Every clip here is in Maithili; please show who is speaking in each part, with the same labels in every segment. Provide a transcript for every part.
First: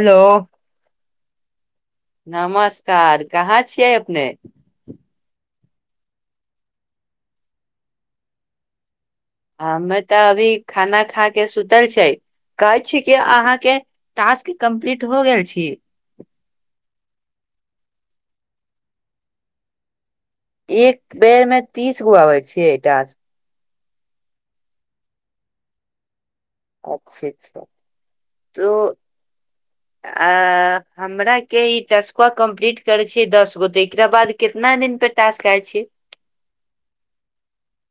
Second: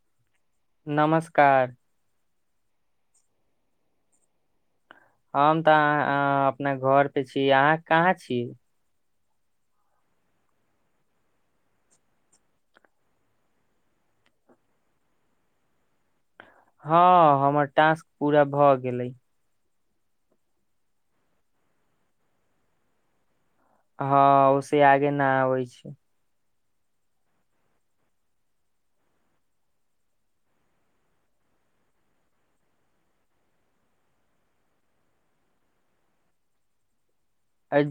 Speaker 1: हेलो
Speaker 2: नमस्कार
Speaker 1: नमस्कार कहाँ छियै अपने
Speaker 2: हम तऽ अहाँ अपना घर पे छी अहाँ कहाँ छी
Speaker 1: हमे तऽ अभी खाना खा के सुतल छै कहै छी क अहाँ के टास्क कम्प्लीट हो गेल छी
Speaker 2: हँ हमर टास्क पूरा भऽ गेलै
Speaker 1: एक बेर में तीस गो आबै छैय टा
Speaker 2: हँ ओसे आगे न आबै छै
Speaker 1: अच्छा अच्छा तऽ अ हमरा के इ टस्कुआ कम्प्लीट करे छीे दस गो ते एकरा बाद केतना दिन पे टास खाय छी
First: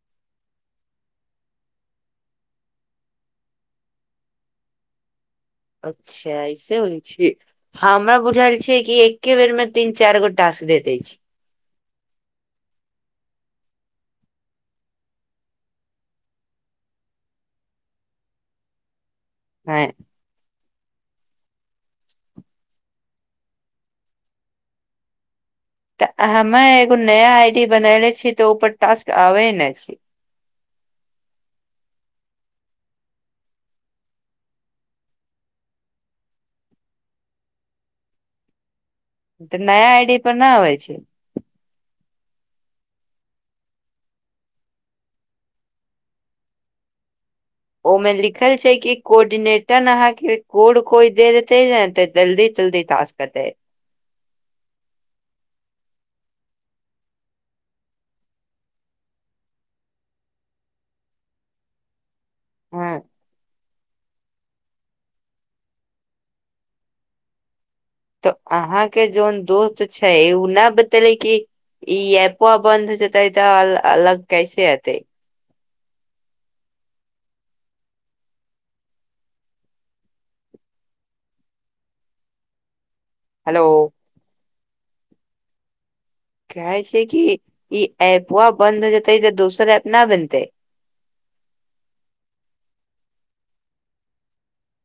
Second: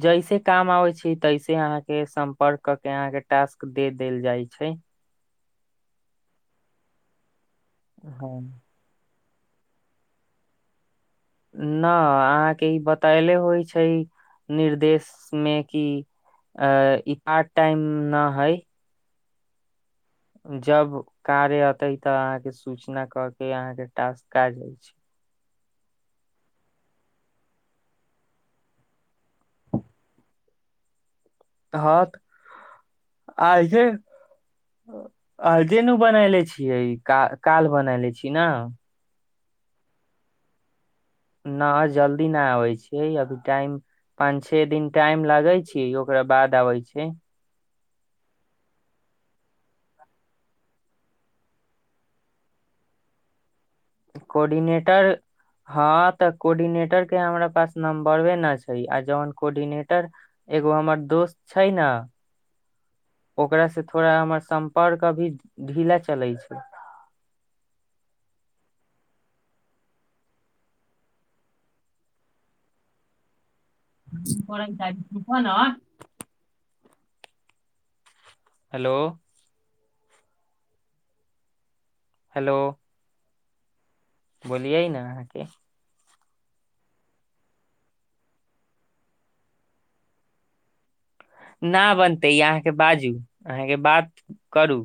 Speaker 2: जैसे काम आबे छै तैसे अहाँके सम्पर्क क के अहाँके टास्क दे देल जाइ छै
Speaker 1: अच्छा ऐसे होइ छै हँ हमरा बुझायल छै कि एके बेरमे तन चार गो टास्क दे दै छय
Speaker 2: न अहाँके ई बतायले होइ छै निर्देश मे कि अ इ पार्ट टाइम न हइ
Speaker 1: ह
Speaker 2: जब कार्य औते तब अहाँ के सूचना क के अहाँ के टास्क क जाय छै
Speaker 1: तऽ हमे एगो नया आई डी बनले छीय तऽ ऊपर टास्क आबे ने छी
Speaker 2: ह आइ छैे आजुने बनायले छियै क काल बनाले छी ने
Speaker 1: तऽ नया आई डी पर नहि अबै छै
Speaker 2: न जल्दी नाय आबै छै अभी टाइम पांच छे दिन टाइम लागे छी ओकरा बाद आबे छै
Speaker 1: ओमें लिखल छै कि कोर्डिनेटर अहाँके कोड कोइ दे देतेे जल्दी जल्दी टास्क करतै
Speaker 2: कोर्डिनेटर हँ तऽ कोर्डिनेटर के हमरा पास नम्बरे न छै आ जौन कोर्डिनेटर एगो हमर दोस्त छै ने
Speaker 1: हँ
Speaker 2: ओकरा से थोड़ा हमर सम्पर्क अभी ढीला चले छै
Speaker 1: तऽ अहाके जोन दोस्त छै उ नहि बतेले कि ई ऐपो बन्द हो छै तऽ ई तऽ अलग कैसे अतै
Speaker 2: हना हेलो हेलो
Speaker 1: हेलो
Speaker 2: बोलियै ने अहाँके
Speaker 1: कहै छै कि ई ऐपबा बंन्द हो जेतै ई त दोसर ऐप न बनतै
Speaker 2: न बनतै ई अहाँके बाजू अहाँके बात करू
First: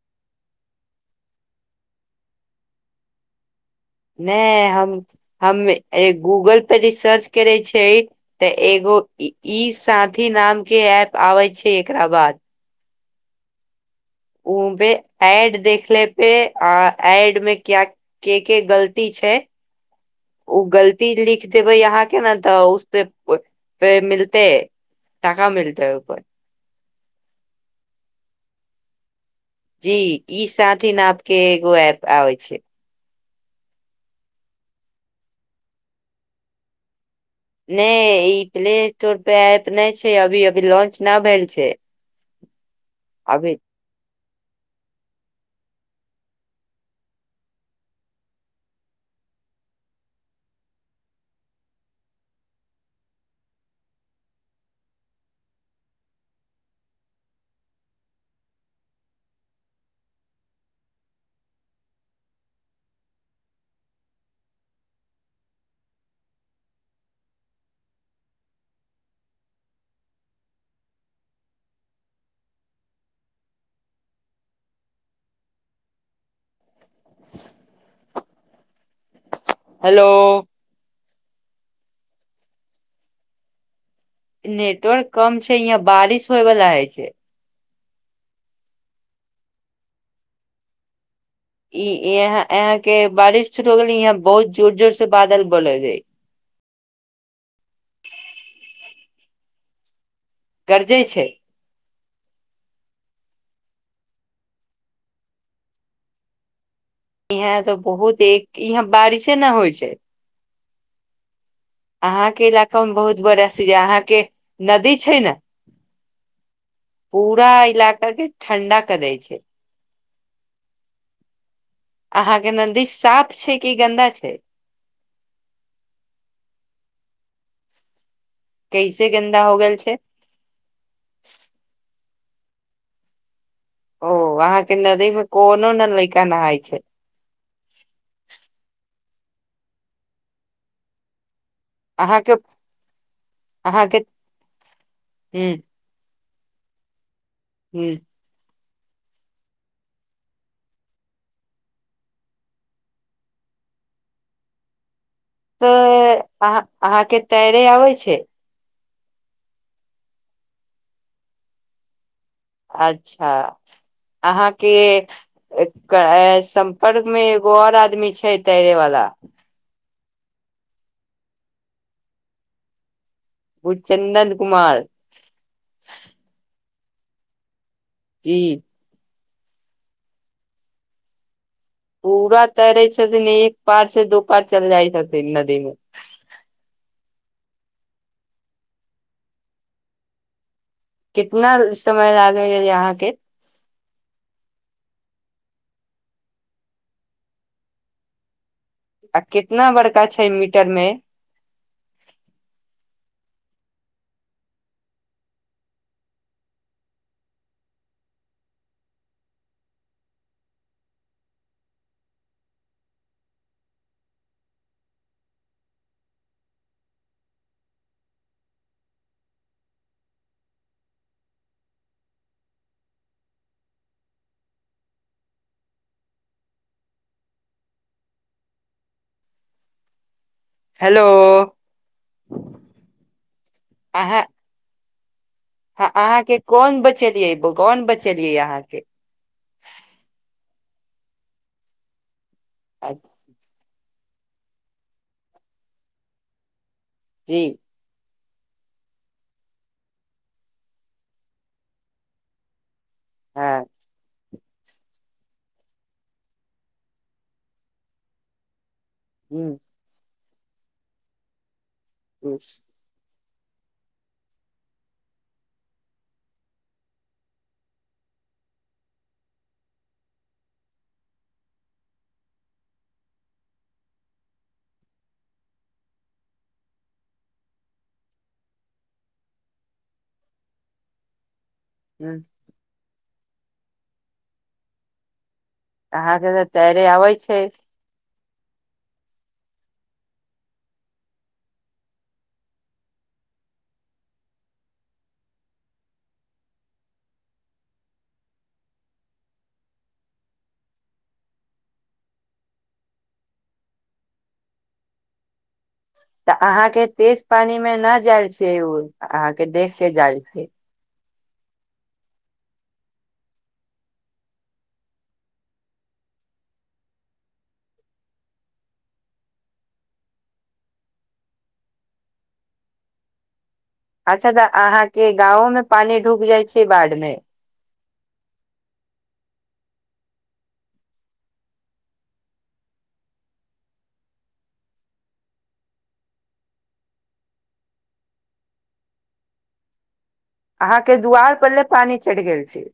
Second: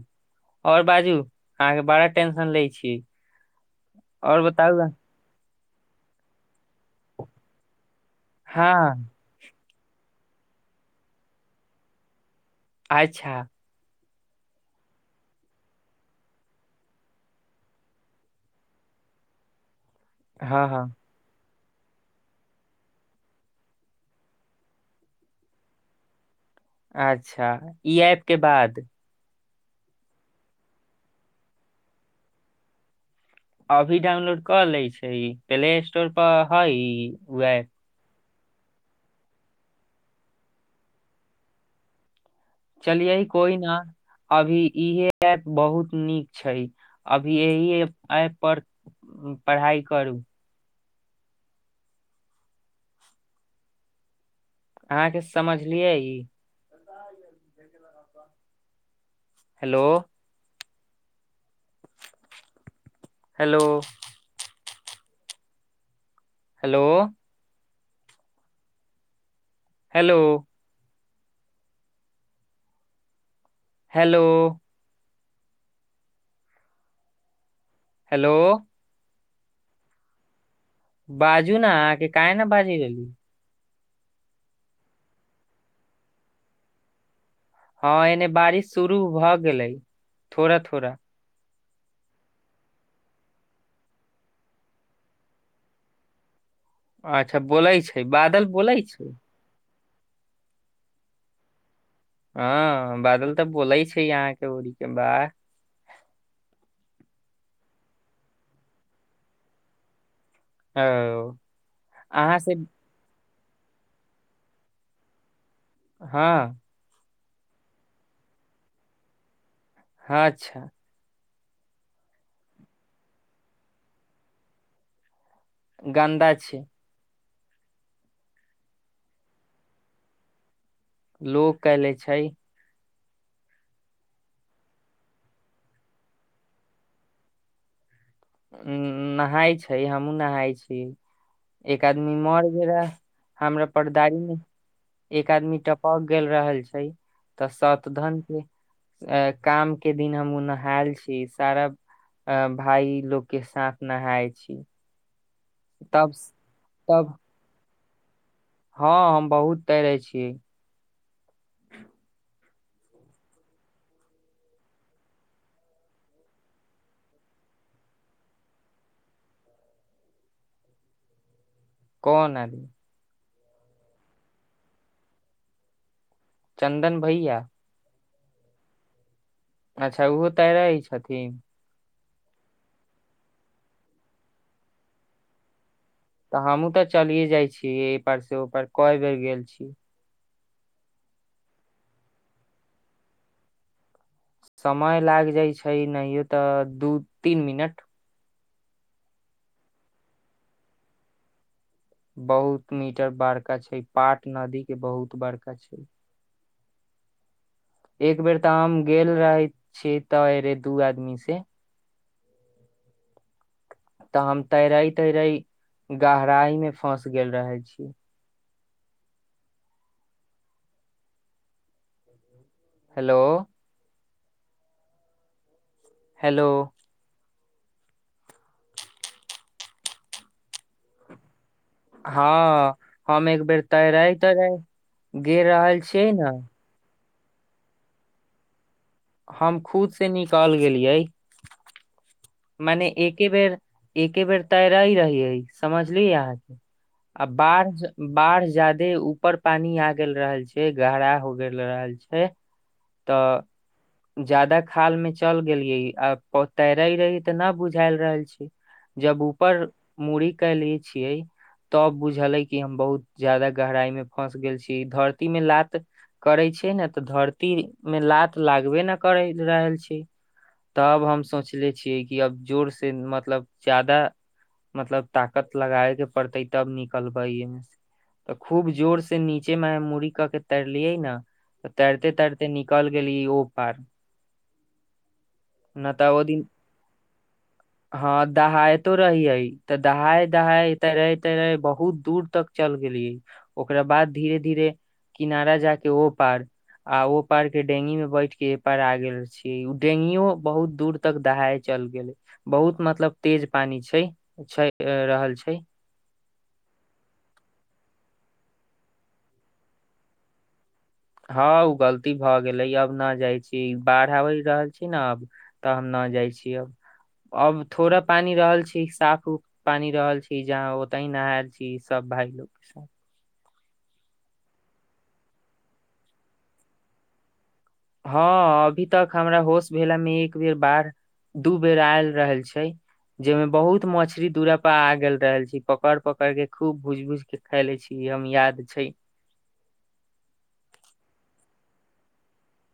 Speaker 2: ओर बाजू अहाँके बड़ा टेंशन लै छी और
Speaker 1: नै
Speaker 2: बताउ
Speaker 1: हम
Speaker 2: न-
Speaker 1: हम गूगल पे भी सर्च करे छै तऽ एगो
Speaker 2: हँ
Speaker 1: ई साथी नाम के एप आबे छै एकरा बाद
Speaker 2: अच्छा
Speaker 1: उमे ऐड देख ले पे आ एड मे क्या के के गलती छै ओ
Speaker 2: हँ हँ
Speaker 1: गलती लिख ख दैबे यहाँ के ने तऽ उसपे मिलते है टाका मिलतै पर
Speaker 2: अच्छा ई ऐप के बाद
Speaker 1: जी ई साथ ह नपके एगो एप आबै छै
Speaker 2: अभी डाउनलोड कऽ ले छै प्ले स्टोर पर हइ वए
Speaker 1: ने ई प्ले स्टोर पे एप नहि छै अभी अभी लॉंच न भेल छै
Speaker 2: चलिए कोइ
Speaker 1: अभी
Speaker 2: न अभी इहे ऐप बहुत नीक छै अभी एहिए ऐप पर पढ़ाइ करू अहाँके समझलियै ई ा hello hello hello hello hello hello
Speaker 1: hello
Speaker 2: बाजू नी क न बाजय रहली
Speaker 1: नेटवर्क कम छै यहाँ बारिश होय वला हइ छै
Speaker 2: हँ एने बारिश शुरू भऽ गेलै थोड़ा थोड़ा
Speaker 1: ई यहाँ यहाँ के बारिश शुर हो गेलै यहाँ बहुत जोर जोर से बादल बोल हय
Speaker 2: अच्छा बोलै छै बादल बोलै छै
Speaker 1: गर्जेय छै
Speaker 2: ह बादल तऽ बोलय छै यहाँ के ओड़ी के बाह
Speaker 1: यहाँ तऽ बहुत एक यहाँ बारिशे न होइ छै
Speaker 2: ओ अहाँ
Speaker 1: अहाँके
Speaker 2: से
Speaker 1: इलाका मे बहुत बरस जे अहाँके नदी छै ने
Speaker 2: हँ
Speaker 1: पूरा इलाका के ठण्डा क दै छै
Speaker 2: हँ अच्छा
Speaker 1: अहाँ के नदी साफ छै की गन्दा छै
Speaker 2: गन्दा छै
Speaker 1: कैसे गेन्दा हो गेल छै
Speaker 2: लोक कैले छै
Speaker 1: ओ वहाँ के नदी में कोनो न लैका नहाय छै
Speaker 2: अम्म नहाय छै हमहुँ नहाय छी एक आदमी
Speaker 1: अहाँ के
Speaker 2: मर गेल रहा हमरा
Speaker 1: अहाँ के
Speaker 2: परदारी मे एक
Speaker 1: ह
Speaker 2: आदमी टप प गेल रहल छै तऽ सत
Speaker 1: ह
Speaker 2: धन के अ काम के दिन हम ओ नहायल छी सारा अ भाय लोक के साथ नहाय छी तब
Speaker 1: तऽ अहा
Speaker 2: तब
Speaker 1: अहाँके तैरे आबै छै
Speaker 2: हँ हम बहुत तैरे छीयै
Speaker 1: अच्छा अहाँके सम्पर्क में एगो आओर आदमी छै तैरे वाला
Speaker 2: कोन अय
Speaker 1: बु चन्दन कुमार
Speaker 2: चन्दन भैया
Speaker 1: की
Speaker 2: अच्छा ओहो तऽ रहै छथिन
Speaker 1: पूरा तैरै छथिन एक पार से दू पार चल जाइ छथिन नदी मे
Speaker 2: तऽ हमूँ तऽ चलिये जाइ छीय एहि पार से ओ पार कय बेर गेल छी
Speaker 1: कितना समय लागे ह अहाँ के
Speaker 2: समय लागि जाइ छै नहियो तऽ दू तीन मिनट
Speaker 1: आ कितना बड़का छै मीटर मे
Speaker 2: बहुत मीटर बड़का छै पाट नदी के बहुत बड़का छै एक बेर तऽ हम गेल रहे छी तऽ रे दू आदमी से तऽ हम तैरई तैरई गहराई में फस गेल रहे छी हेलो हेलो
Speaker 1: हेलो
Speaker 2: हँ हम एक बेर तैरे तर गे रह
Speaker 1: ह अहाँ के कोन बचेलियै कौन बचेलियै अहाँ के
Speaker 2: हम खुद से निकल गेलियै मने
Speaker 1: अच्छा,
Speaker 2: एके बेर एके बेर तैरइ रही हइ समझलिय अहाँ आ
Speaker 1: जी
Speaker 2: बार बाढ़ ज्यादे ऊपर पानी आ गेल रहल छै गहरा हो गेल रहल छै
Speaker 1: हँ
Speaker 2: तऽ जादा खाल मे चल गेलियै आ तैर रही त नह बुझाय रहल छै जब ऊपर मूड़ी कलिय छियै तब बुझलै कि हम बहुत ज्यादा गहराई मे फँस गेल छी धरती मे लात करै छै ने तऽ धरती मे लात लागबे ने कर रहल छै तब हम सोचले छियै कि अब जोर से मतलब जादा मतलब ताकत लगाए के पड़तै तब निकलबै एहिमे तऽ खूब जोर से नीचे मे मूड़ी कऽ के तैरलियै न तऽ तैरते
Speaker 1: ह
Speaker 2: तैरते निकल गेलीयइ ओपार
Speaker 1: अहाँ के त तैरे अबै छै
Speaker 2: हँ दहायतो रहियइ तऽ दहााय दहााय तैराे तैरे बहुत दूर तक चल गेलियै ओकरा बाद धीरे धीरे किनारा जा के ओ पार आ ओ पार के डेंगी में बैठ के ए पार आ गेल छीये उ डेंगियो बहुत दूर तक दहाय छै चल गेल बहुत मतलब तेज पानी छै छै रहल छै
Speaker 1: तऽ अहाँ के तेज पानी में न जाय छै ओ अहाँ के देख के जाय छै
Speaker 2: हँ ओ गलती भऽ गेलै अब न जाइ छी बाढ़ आबि रहल छी ने अब तऽ हम न जाइ छीय अब अब थोड़ा पानी रहल छी साफ उफ पानि रहल छी जहाँ ओत ही नहायल छी सब भाय लोग के साथ
Speaker 1: अच्छा तऽ अहाँ के गाँव में पानी ढूक जाइ छै बाढ़ मे
Speaker 2: हँ अभी तक हमरा होश भेलामे एक बेर बाढ़ दू बेर आयल रहल छै जय में बहुत मछरी दूरा पर आ गेल रहल छी पकड़ पकड़ के खूब भूज भूज के खयले छी हम याद छै
Speaker 1: अहाँ के दुआर पर ले पानी चढ़ि गेल छी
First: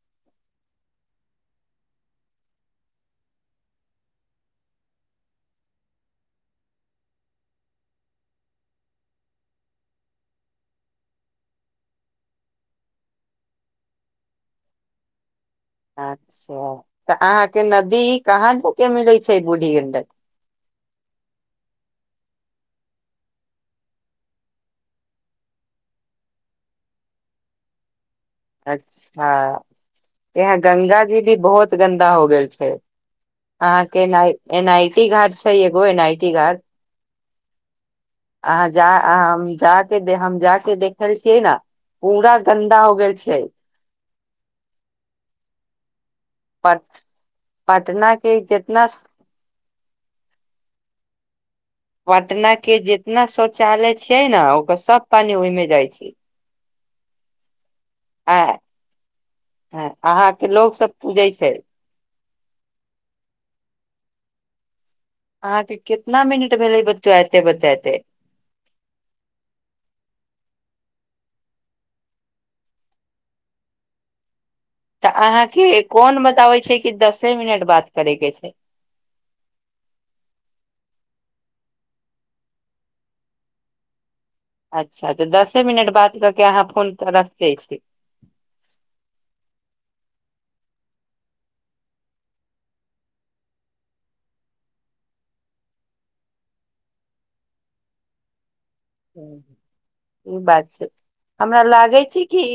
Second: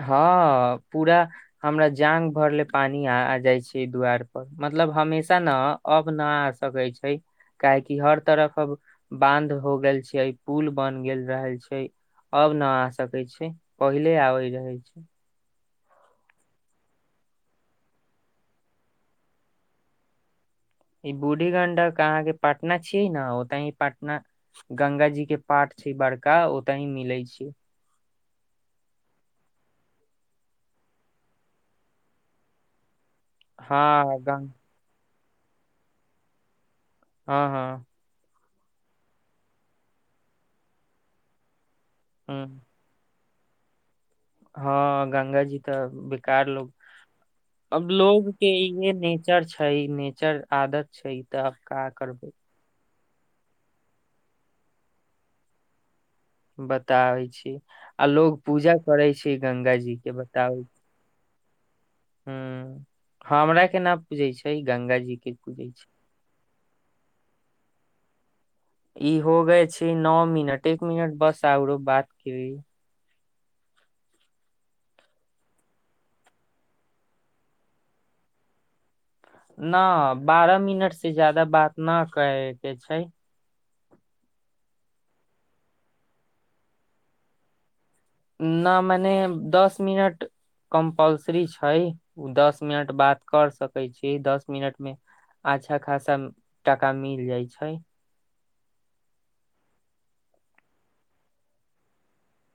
Speaker 2: हँ पूरा हमरा जांग भरले पानी आ जाइ छै दुवार पर मतलब हमेशा ने अब न आ सकै छै काहेकि हर तरफ अब बांध हो गेल छै पुल बन गेल रहल छै अब न आ सकैत छै पहिले आबैत रहै छै
Speaker 1: अच्छा तऽ अहाँके नदी कहाँ जा के मिलैत छै बूढ़ी गंडक
Speaker 2: ई बूढ़ी गंडक अहाँके पटना छियै ने ओतहि पटना गंगा जी के पाठ छै बड़का ओते ही मिले छै
Speaker 1: अच्छा यहाँ गंगा जी भी बहुत गन्दा हो गेल छै अहाँके
Speaker 2: हँ
Speaker 1: एना
Speaker 2: गंग
Speaker 1: एनआइटी घाट छै एगो एनाइटी घाट
Speaker 2: हँ हँ
Speaker 1: अहाँ जा जाके हम जाके देखल छियै ने
Speaker 2: ह
Speaker 1: पूरा गन्दा हो गेल छै
Speaker 2: हँ गंगा जी तऽ बेकार लो अब
Speaker 1: पटना
Speaker 2: लोग के इे
Speaker 1: जितना
Speaker 2: नेच नेचर छै नेचर आदत छै तऽब काज
Speaker 1: पटना के जितना शौचालय छियै ने ओकर सब पानि ओहिमे जाइ छै
Speaker 2: बताबै छी आ लोग पूजा करे छै गंगा जी के
Speaker 1: अहाँके
Speaker 2: बताबै
Speaker 1: लोग
Speaker 2: छी
Speaker 1: सब पूजै छै
Speaker 2: ह हमरा के ना पूजै छै गंगा जी के पूजै
Speaker 1: अहाँके
Speaker 2: छै
Speaker 1: कितना मिनट भेलै बतायते बतायते
Speaker 2: ई हो गय छै नओ मिनट एक मिनट बस औरो बात की
Speaker 1: तऽ अहाँ के कोन बताबे छै कि दसे मिनट बात करे के छै
Speaker 2: न बारह मिनट से जादा बात न करे के छै
Speaker 1: अच्छा तऽ दसे मिनट बात कऽ के अहाँ फोन रख दै छी
Speaker 2: न मने दस मिनट कम्पलसरी छै दस मिनट बात कर सकै छी दस मिनट मे आच्छा खासा टाका मिल जाय छै
Speaker 1: ह ई बात छै हमरा लागै छै कि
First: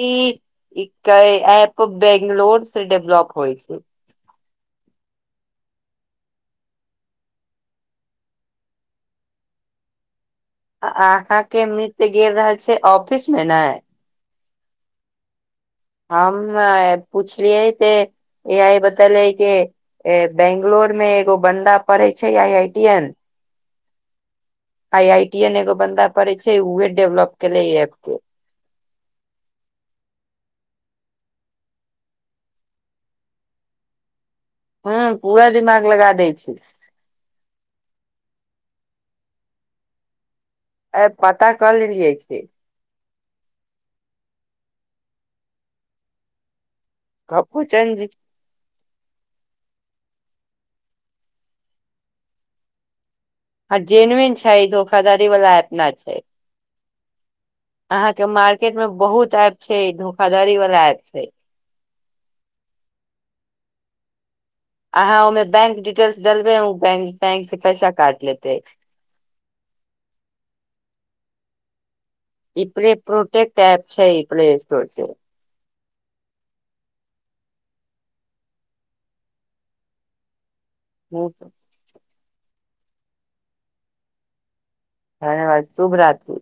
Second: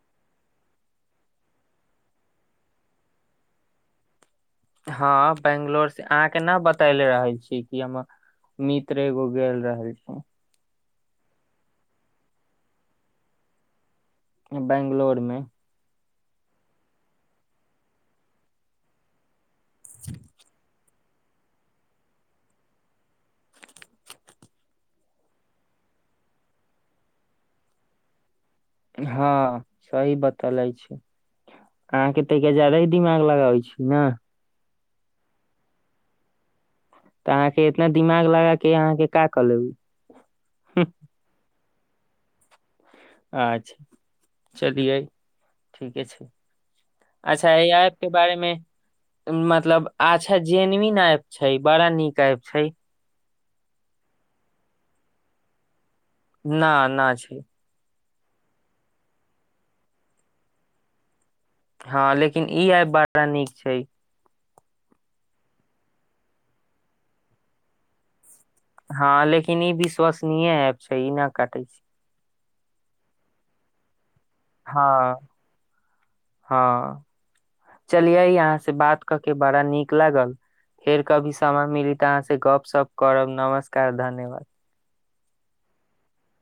Speaker 1: एक ऐप बैंगलोर से विवलप होइ छै [unintelligible]
Speaker 2: हँ बैंगलोर से अहाँके नहि बतैले रहै छी कि हम मित्र एगो गेल रहल छ
Speaker 1: अहाँ के मीत गेल रहल छै ऑफिस मे ने
Speaker 2: बैंगलोर में
Speaker 1: हम नै पुछलियए त इहै बतेलेै कि बेंगलोर मे एगो बन्दा पड़ै छै I I T N I I T N एगो बन्दा पड़ै छै उहे डेवलप केले एप के
Speaker 2: हँ सही बतैले छै अहाँ के तऽ ज्यादा ही दिमाग लगाबै छी ने
Speaker 1: हँ पूरा दिमाग लगा दै
Speaker 2: तऽ अहाँ के इतना दिमाग लगा के अहाँ के का कऽ लेब
Speaker 1: अ पता कऽ लेलियै की
Speaker 2: अच्छा चलियै ठीके छै अच्छा य ऐप
Speaker 1: चेंज
Speaker 2: के बारेमे मतलब अच्छा जेनविन एप छै बड़ा नीक एप छै
Speaker 1: ह जेनविन छै धोखाधारी वाला एपनै छै
Speaker 2: न न छै
Speaker 1: अहाँ के मार्केट में बहुत एप छै धोखाधड़ी वाला एप छै
Speaker 2: हँ लेकिन ई एप बड़ा नीक छै
Speaker 1: अहाँ ओमें बैंक डिटेल्स देेलबेै बैंकतैंक से पैसा काट लेतै
Speaker 2: हँ लेकिन ई विश्वसनीय एप छै ई न कटै छी
Speaker 1: इपड़े प्रोटेेक्ट एप छै प्ले स्टोर
Speaker 2: हँ हँ चलियै अहाँ से बात क के बड़ा नीक लागल फेर कभी
Speaker 1: से
Speaker 2: समय मिली तऽ अहाँ से गप सप करब नमस्कार धन्यवाद
Speaker 1: धन्यवाद शुभ रात्री